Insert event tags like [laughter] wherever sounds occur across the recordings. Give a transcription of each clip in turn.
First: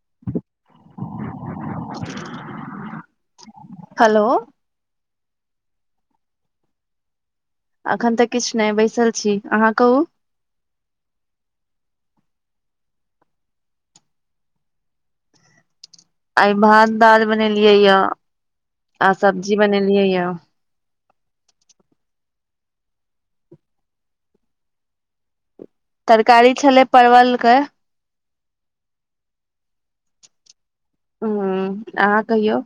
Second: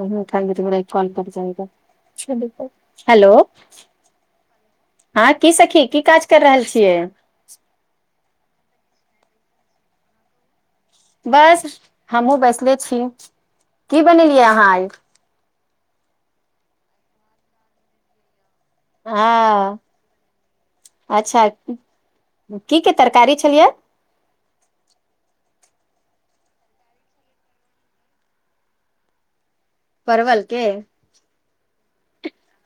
अन्हु उठाय लेबै त फोन कटि जायत [unintelligible] हेलो हेलो हँ की सखी की काज कैर रहल छियै एखन तऽ किछ नहि बैसल छी अहाँ कहू बस हमहुँ बैसले छी की बनेलियै अहाँ आइ आइ भात दाल बनेलियै या आ सब्जी हँ बनेलियै या अच्छा की के तरकारी छलियै तरकारी छलै परवलके परवलके हूँ अहाँ कहियौ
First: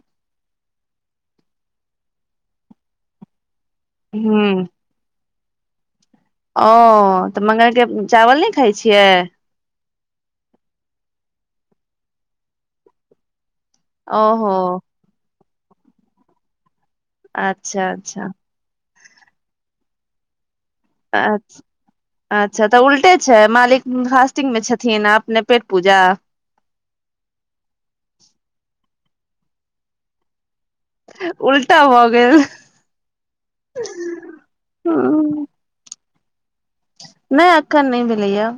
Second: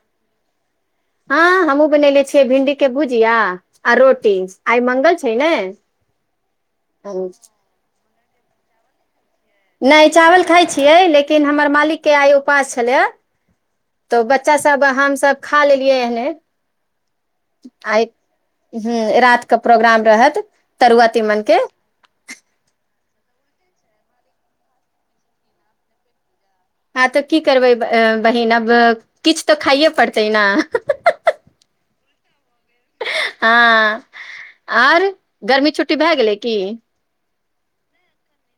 हँ हमहूँ बननेे छियै भिंडी के भुजिया। आ रोटी ह आइ मंगल छै। छै ने ओ हम्म, तऽ मंगलके। चावल नहि खाइ छियै नहि चावल खाइ छियै लेकिन हमर मालिकके आइ उपास छलै एा तऽ ओहो बच्चा सब हम सभ खा लेलियै एहने अच्छा आई अच्छा हूँ रात क प्रोग्राम रहत तरुआ तीमन अछ के -अच्छा तऽ उलटे छै मालिक फास्टिंग मे छथिन अपने पेट पूजा। हँ किछ तऽ खाइए पड़तै न उलटा भ गेल हँ आर हम्म, गर्मी छुट्टी भए गेलै की नहि अखन नहि भेलै या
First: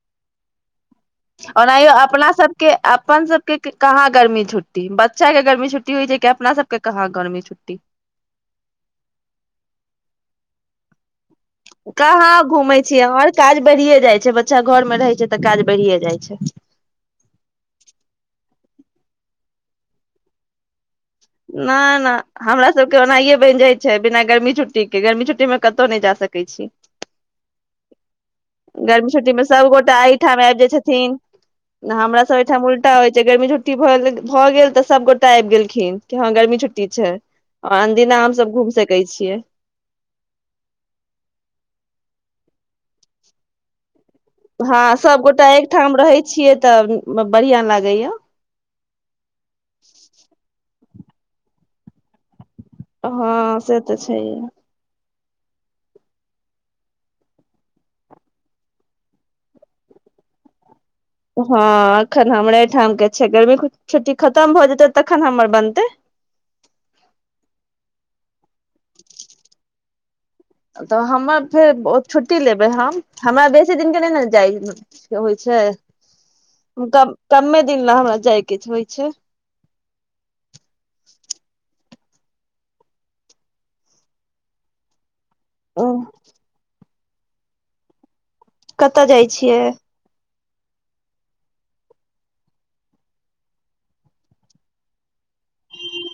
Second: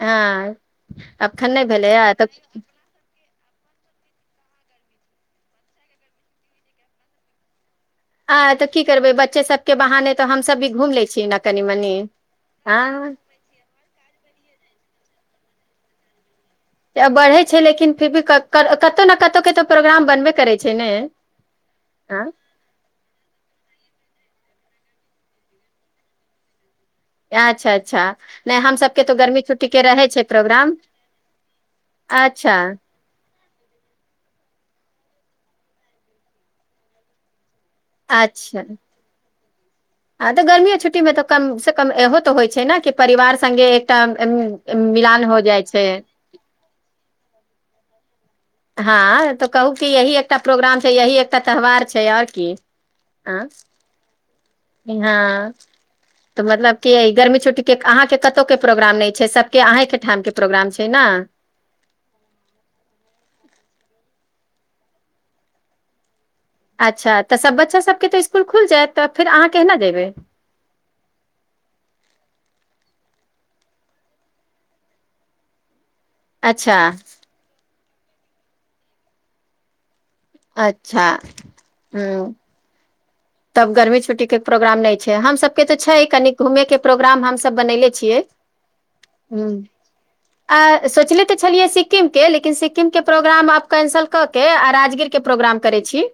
हँ अखन नहि ओनाहिंयौ भेलैए अपना तऽ सबके अपन सब कीक-कहाँ गर्मी छुट्टी बच्चा के गर्मी छुट्टी होइ छै कि अपना सबके कहाँ गर्मी छुट्टी आ तऽ की करबै बच्चे सब के बहाने तऽ हमस भी घूम लै छी ने कनि मनी कहाँ घूमेै छियै हम हँ हमर काज बढ़ियै जाइ छै बच्चा घर मे रहै छै तऽ काज बढ़ियै जाइ छै आ बढ़ै छै लेकिन फिर भी कत ने कतहु कतहुके प्रोग्राम बनबे करै छै ने न ना हाँ, हमरा सबके ओनाहिंए बनि जाइ छै बिना गर्मी छुट्टी के गर्मी छुट्टी मे कतहु नहि जा सकै छी अच्छा अच्छा नहि हम सबके गर्मी तो छुट्टी मे सब के गोटा रहै छै एहिठाम मे आबि जाय प्रोग्राम छथिन हमरा सब अच्छा एहिठाम उल्टा होइ छै गर्मी छुट्टी छुट्टी भगेल भऽ गेल तऽ सभगोटा आबि गेलखिन की हँ गर्मी छुट्टी छै आओर अनदिना हम सब घूम सकै छियै हाँ तऽ गर्मीयो छुट्टी मे तऽ कम से कम इहो तऽ होइत छै न की परिवार सङ्गे हँ सभगोटा एकठाम रहै छियै तऽ बढ़ियाँ लागै या हँ तऽ कहू कि यही एकटा प्रोग्राम यही एकटा त्यौहार छै आओर की हँ से तऽ छै हाँ त मतलब के गर्मी छुट्टी के अहाँ के कतौके प्रोग्राम नहि छै सब के अहेंके ठाम के प्रोग्राम छै ने हँ अखन हमरा ऐठाम के छै गर्मी छुट्टी खतम भऽ जेतै तखन हमर बनतै अच्छा तऽ सभ बच्चा सभके तऽ स्कूल खुलि जायत तऽ फेर अहाँ केना जेयबै तऽ हमर फेर छुट्टी लेबै हम हमरा बेसी दिनके नहि ने जाइ होइ छै अच्छा क-कमे दिन ला हमरा जायके होइ छै अच्छा हूँ तब गर्मी छुट के प्रोग्राम नहि छै हम सब के तऽ छै कनि घूमे के प्रोग्राम हमसब बनैले छियै कतऽ जाइ छियै अ-सोचले तऽ छलियै सिक्किम के लेकिन सिक्किम के प्रोग्राम आब कैंसल कऽ के आ राजगीर प्रोग्राम करै छी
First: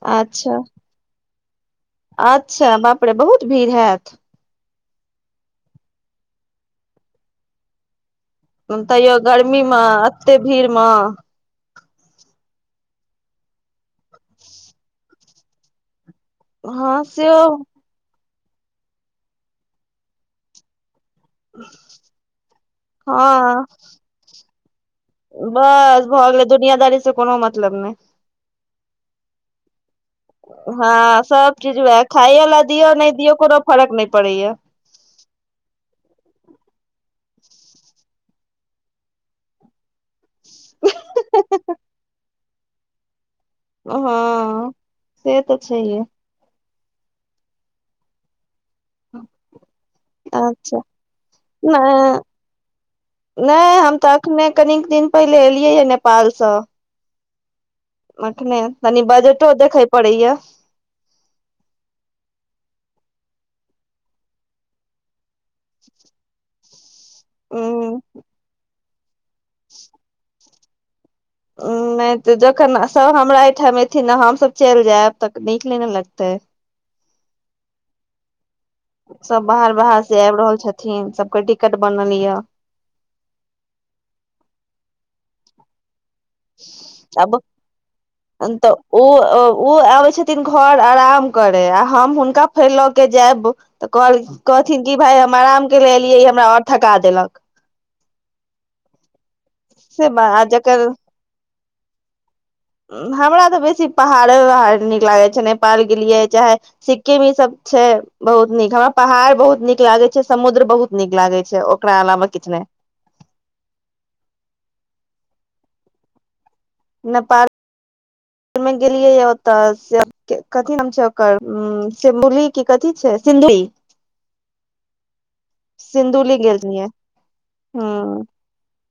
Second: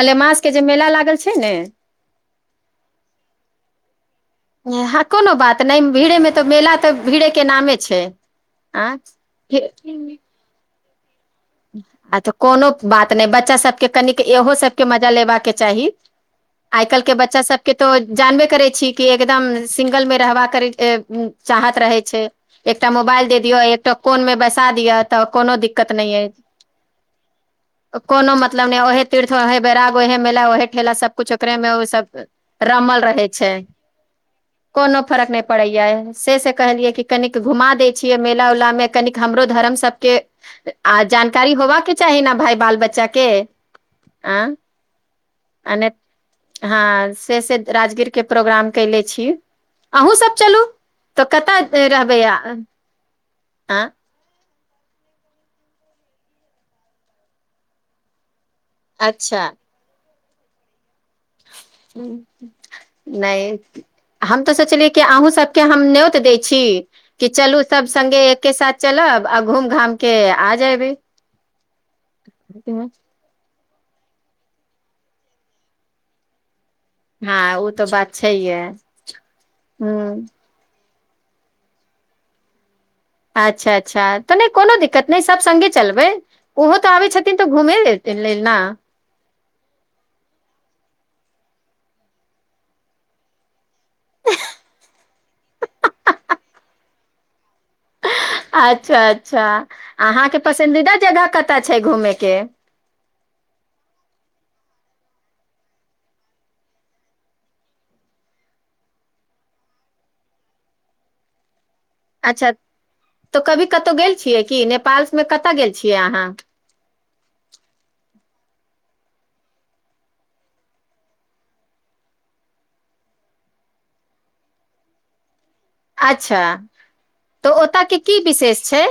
मलेमास के अच्छा जे मेला लागल छै ने अच्छा बाप रे बहुत भीड़ हायत हें कोनो बात नहि भीड़ेमे तऽ मेला तऽ भीड़ेके नामे छै आ तैयो गर्मी मे एते भीड़ मँ अचछा कोनो बात नहि बच्चा सब के कनिक एहो सब के मजा लेबाक के चाही आइ हँ काल्हि के सेहो बच्चा सबके तो जानबे करै छी कि एकदम सिंगल मे रहबा करै के चाहत रहै छै एकटा मोबाइल दे हँ दिअ एकटा कोनमे बैसा दिअ तऽ कोनो दिक्कत नहि एय दुनियाादारी से कोनो मतलब नहि मतलब नहि ओहे तीर्थ ओहे वैराग्य ओहे मेला ओहे ठेला सब हँ कुछ ओेकरेमे चीज वएह ओसब खाइय ला दियौ रमल नहि रहै दियौ छै कोनो फर्क नहि पड़ैया कोनो फरक नहि पड़ैया से स कहलियै कि कनिक घुमा दैय छियै मेला उला मे कनिक हमरो धरम सब के आ जान- -कारी होवाके चाही ने भाय बाल बच्चा के आँ हँ से तऽ अने छैहे हँ से से राजगीर के प्रोग्राम कैले छी अन्हु सब चलू अच्छा त कतह नहि रहबै अहाँ नहि आँ हम तऽ अखने कनिक दिन पहिले एलियै या नेपालसँ [unintelligible] ने तनी अच्छा बजटो देखै पड़ै या [inaudible] नहि हम तऽ सोचलियै कि अहूँ सब के हम न्योत दैय छी की चलू सब उंम्म संगङ्गे एके साथ चलब आ घूम घामके आ जेबे नहि तऽ जखन स हमरा ए ओहि ठम एथिन हम सब चलि जायब तक नीक नै न लगतै हँ ओ तऽ बात छै हे थिन सबके टिकट बनल या अच्छा अच्छा तऽ नहि कोनो दिक्कत नहि सभ सङ्गे चलबै ओहो तऽ आबै आब छथिन तऽ घूमहे लेल न उ आबै छथिन घर आराम करे आ हम हुनका फेर लऽ के जायब तऽ कहथिन कि भाय हम आराम करैला एलियै हमरा आओर थका देलक अच्छा अच- -च्छा से अहाँके आ जकर पसन्दीदा जगह क- कत्ते छै घूमे के हमरा तऽ बेसी पहाड़े उहाड़ नीक लागै छै नेपाल गेलियै चाहे सिक्किम ईसभ छै बहुत नीक हमरा पहाड़ बहुत नीक लागै छै समुद्र बहुत नीक लागै छै ओकरा अलावा अच्छा किछु तऽ कभी कतहु गेल छियै कि नेपाल मे कतऽ गेल छियै अहाँ नेपाल गेलियै ओतऽ कथी नाम छै ओकर सिमबुली क कथि छै सिन्धुली सिन्धुली अच्छा गेल रहियै तऽ ओतय के हूँ की विशेष छै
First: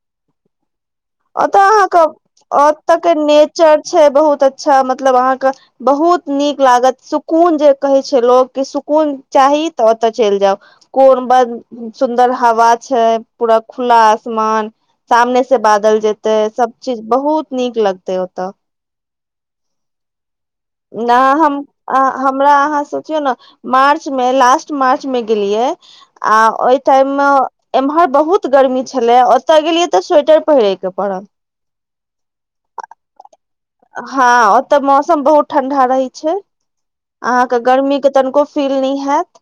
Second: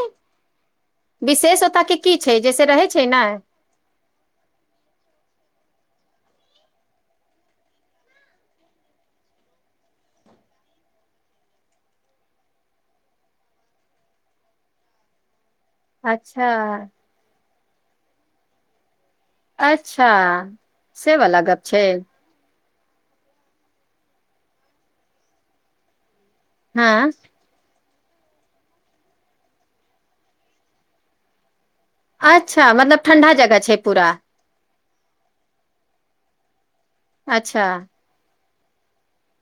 ओतऽ विशेष ओतय के अहाँके की छै जैसे रहै ओतऽ छै के ने नेचर छै बहुत अच्छा मतलब अहाँके बहुत नीक लागत सुकून जे कहै छै लोग की सुकून चाही तऽ ओते चलि जाउ कोन ब सुन्दर हवा छै पूरा खुला आसमान सामने से बात- जेते अच्छा, सब चीज बहुत नीक लगतेै ओतऽ अच्छा से नहि वला हम गप छै, हमरा अहाँ से सोचियौ न मार्च मे लास्ट मार्च मे गेलियै आ ओहि टाइम हँ मे एम्हर बहुत गर्मी छलै ओतय गेलियै तऽ स्वेटर पहिरे के पड़ल अच्छा मतलब ठण्डा जगह छै पूरा, हँ तऽ मौसम बहुत ठंडा रहै छै अहाँके अच्छा गर्मी के तनिको फील नहि हायैत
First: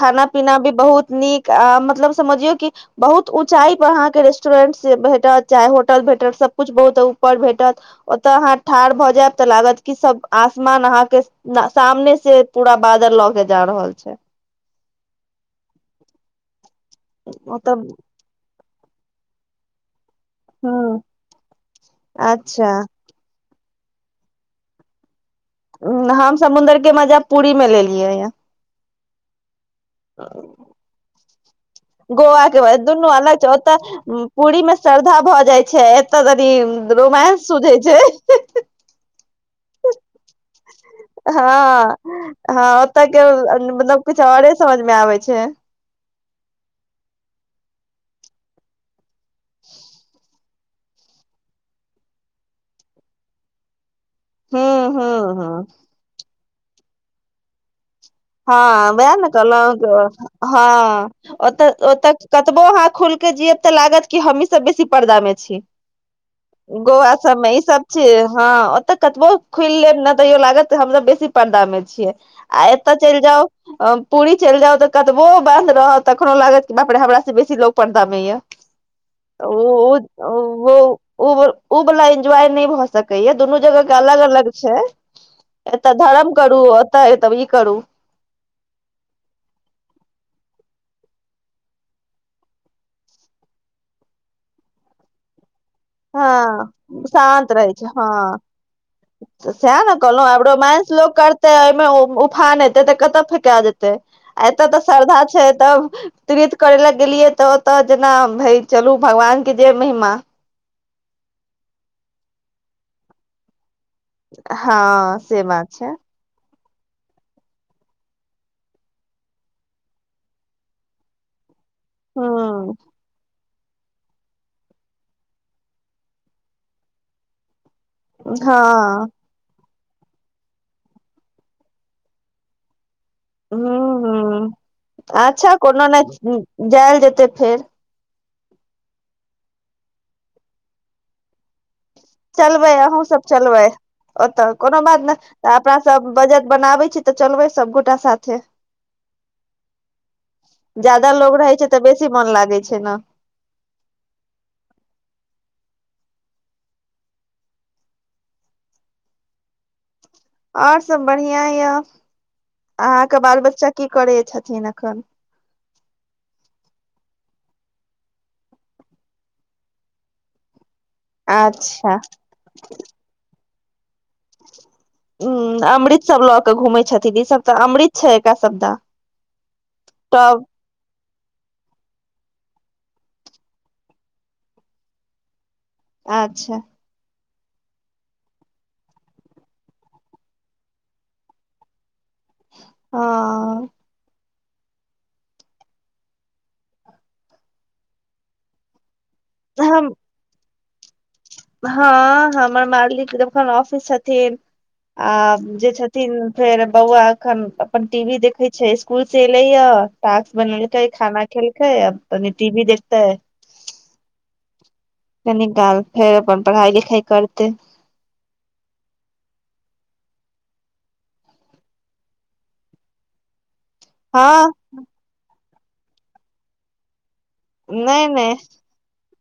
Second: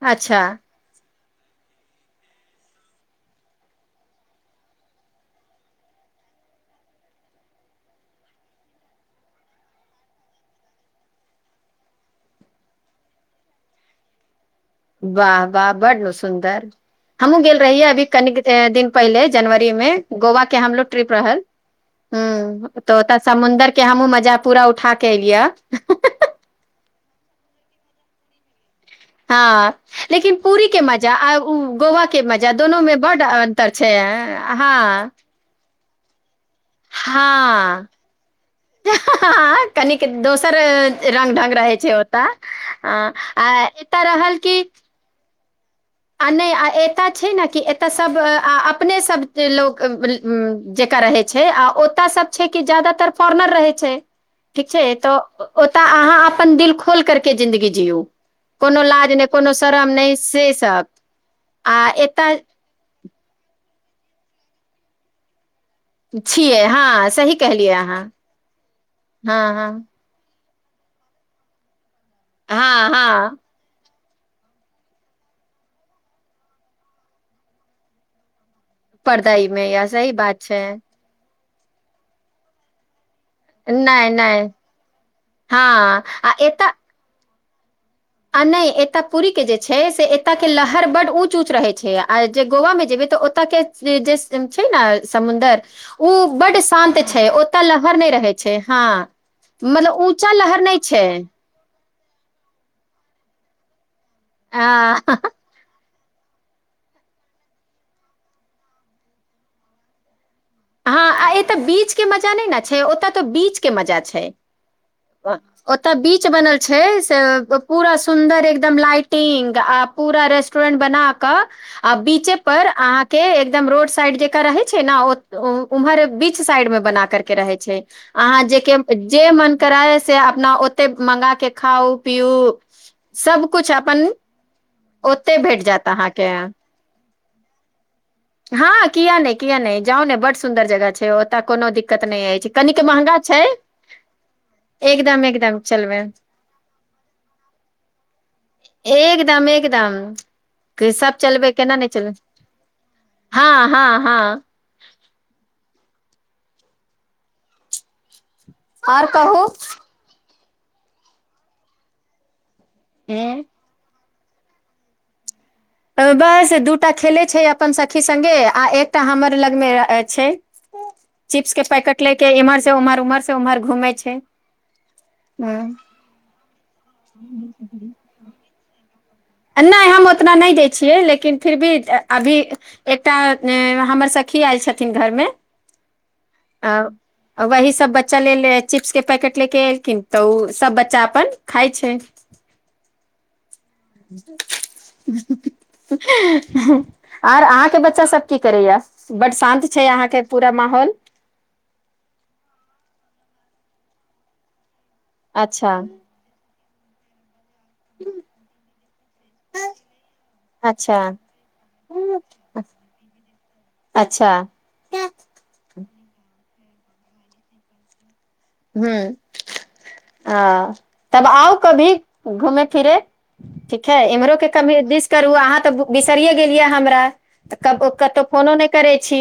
खाना अच्छा पीना भी बहुत नीक आ मतलब समझियौ कि बहुत उँचाई पर अहाँके रेस्टरेंट से भेटत चाहे होटल भेटत सबकुछ बहुत ऊपर भेटत ओतय अहाँ ठाढ़ भऽ जायब तऽ लागत कि सब आसमान अहाँके सामने से पूरा बादल लऽ क जा रहल छै वाह वाह बड्ड सुन्दर हमहुँ गेल ओतऽ रहियै अभी कनिक ए दिन पहिले जनवरी मे गोवा के हमरो ह ट्रिप रहल हूँ अच्छा तऽ ओतऽ समुदर के हमहूँ मजा पूरा उठा के ए- हम समुद्र के मजा पूरी मे ले लियै या हँ लेकिन पूरी के मजा आ उ गोवा गोव मजा के ब दोनो मे दुनू बड्ड अलग छै अन्तर ओतऽ पूरी मे हँ श्रद्धा भऽ जाइ छै त [unintelligible] रोमांस सुझैय हँ छै हँ कनिक दोसर रंग ढंग रहै छै हँ ओतऽ हाँ अ ओतके आ मतलब एतय कुछ रहल आरों कि समझ मे आबै छै आ नहि आ एतय छै ने कि एतय सभ अपनेसभ त लोक उ जेका रहै छै आ ओतय सब छै की जादातर फोरनर रहै छै हूँ ठीक छै हूँ तऽ हूँ ओतऽ अहाँ अपन दिल खोल करके जिन्दगी जियु हँ उएह न कहलूँ से हँ सब ओतऽ आ ओतऽ एतय कतबो हा- खुल के जियब तऽ लागत कि हमही सब बेसी पर्दा मे छी छियै हँ गोवा सही सबमे ई कहलियै सब अहाँ छी हँ ओतऽ कतबो हँ हँ खुईल लेब ने तैयो लागत हमरा बेसी पण्डा मे छियै हँ तऽ चलि हँ जाउ अ- पूरी चलि जाउ तऽ कतबो बन्द रहत तखनो लागत बाप रे हमरा से बेसी लोक परदामे या पर्दइ मे यऽ ओ- ओ सही बात छै -ओ- ओ उ वला इन्जॉय नहि भ सकत कहि दुनू जगह के नहि अलग नहि अलग छै एतऽ हँ आ धर्म करु एतऽ ओत तभी करू आ नहि एतय पुरीके जे छै से एतय के लहर बड्ड उँच उँच रहै छै आ जे गोवामे जेबै तऽ ओतय के जे छै न समुन्दर ओ बड शान्त हँ छै शांत ओतऽ रहै छै लहर हँ नहि रहै छै हँ साए ने मतलब कहलहूँ ऊँचा आब लहर नहि रोमांस छै लोक करतैय ओए मे ओ उफान एतै तऽ कतऽ फेका जेतै आ एतय तऽ श्रद्धा छै तब तीर्थ करैय लए गेलियै तऽ ओतऽ जेना भए चलू भगवानके जे महिमा हँ आ एतऽ बीच के मजा नहि ने छै ओतऽ तऽ बीच के मजा छै हँ से बात ओत छै बीच बनल छै से पुरा सुन्दर एकदम लाइटिंग आ पुरा रेस्टोरेंट बना क आ बीचे पर हूँ अहाँ के एकदम रोड साइड जकर रहै छै न ओ- -ओ उम्हर बीच साइड मे बना करके रहै छै अहाँ जेके हँ जे मन कराबे से अपना ओतैय मंगा के खाउ पिउ सबकुछ हूँ अपन हूँ ओते अच्छा भेट कोनो जायत अहाँके नहि जाएल जेतै फेर हँ किया नहि किया नहि जाउ ने बड्ड सुन्दर जगह छै ओतऽ कोनो दिक- चलबै अहूँ सब चलबै ओतऽ कोनो बात ने एकदम एकदम अपना चलबै सब बजट बनाबै छी तऽ चलबै सबगोटा साथे एकदम एकदम ज्यादा सब लोग चलबै रहै छै तऽ केना नहि बेसी चलबै मोन लागै छै ने हँ हँ हँ आओर कहू आओर सब बढ़ियाँ या अहाँके बाल एँ बच्चा की करै छथिन एखन बस दूटा खेलै छै अपन सखी सङ्गे आ एकटा हमर लगमे छै चिप्स के अच्छा पैकेट ले के इमर से उमर उमर से उमहर घुमै छी हूँ अमृत सब लऽ क घूमै छथिन ई सब तऽ अमृत छै एकरा सबदा नहि हम ओतना नहि दै छियै ले- लेकिन फिर भी अभी एकटा ऐं हमर सखी आयल छथिन घरमे अच्छा आ वही सभ बच्चा लेल चिप्स के पैकेट लेके एलखिन तऽ ओ सब बच्चा अपन खाइ छै हाँ हँह हँह हँ आर अहाँके बच्चा सब की करैया बड्ड शान्त छै हम अहाँके पू- माहौल हँ हमर मालिक एखन ऑफिस छथिन आ जे अच्छा छथिन फेर बौआ एखन अपन टी वी देखै छै स्कूल से एलै या टास्क बनेलकै अच्छा खाना खेलकै आ तनि टी वी देखतै अच्छा कनिकाल फेर अपन पढ़ाइ लिखाइ करतै हूँ आ तब आउ कभी घूमे फिरे ठीक है हँ इमहरोे कभी दिस करू अहाँ तऽ बिसरियै गेलियै हमरा तऽ कब नहि कतहु नहि फोनो करै छी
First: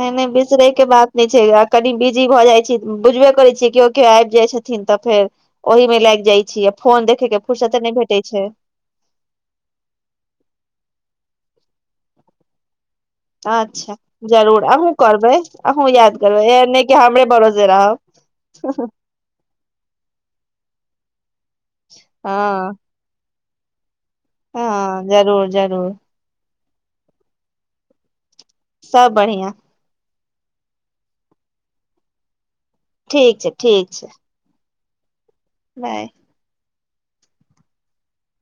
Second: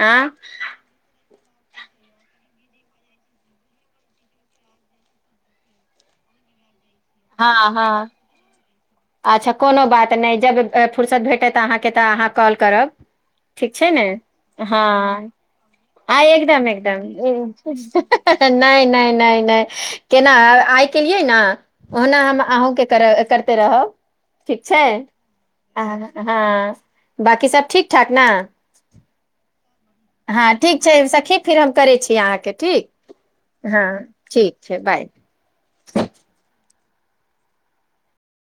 नहि नहि आँ बिसरै के बात नै छै अ- कनि बिजी भऽ जाई छी बुझबे करै छियै कियौ कियौ आबि जाइत छथिन तऽ फेर ओहिमे लागि जाइ छियै फोन देखै के हँ फुर्सत नहि हँ भेटै छै अच्छा कोनो बात नहि जब ऐं फुुरसत भेटत अहाँके तऽ अहाँ कॉल करब ठीक छै अच्छा ने जरूर हँ अहूँ करबै अहूँ याद आ करबै एकदम एहन नहि कि एकदम हमरे भरोसे रहब नहि नहि नहि नहि केना आई केलियै ने ओना हम हँ अहूँ के करे कर- ते रहब ठीक छै हँ जरूर जरूर अं- ह-हँ बांकी सब ठीक ठाक न सब बढ़ियाँ हँ ठीक छै सखी फेर हम करै छी अहाँके ठीक ठीक छै हँ ठीक छै ठीक छै बाय बाय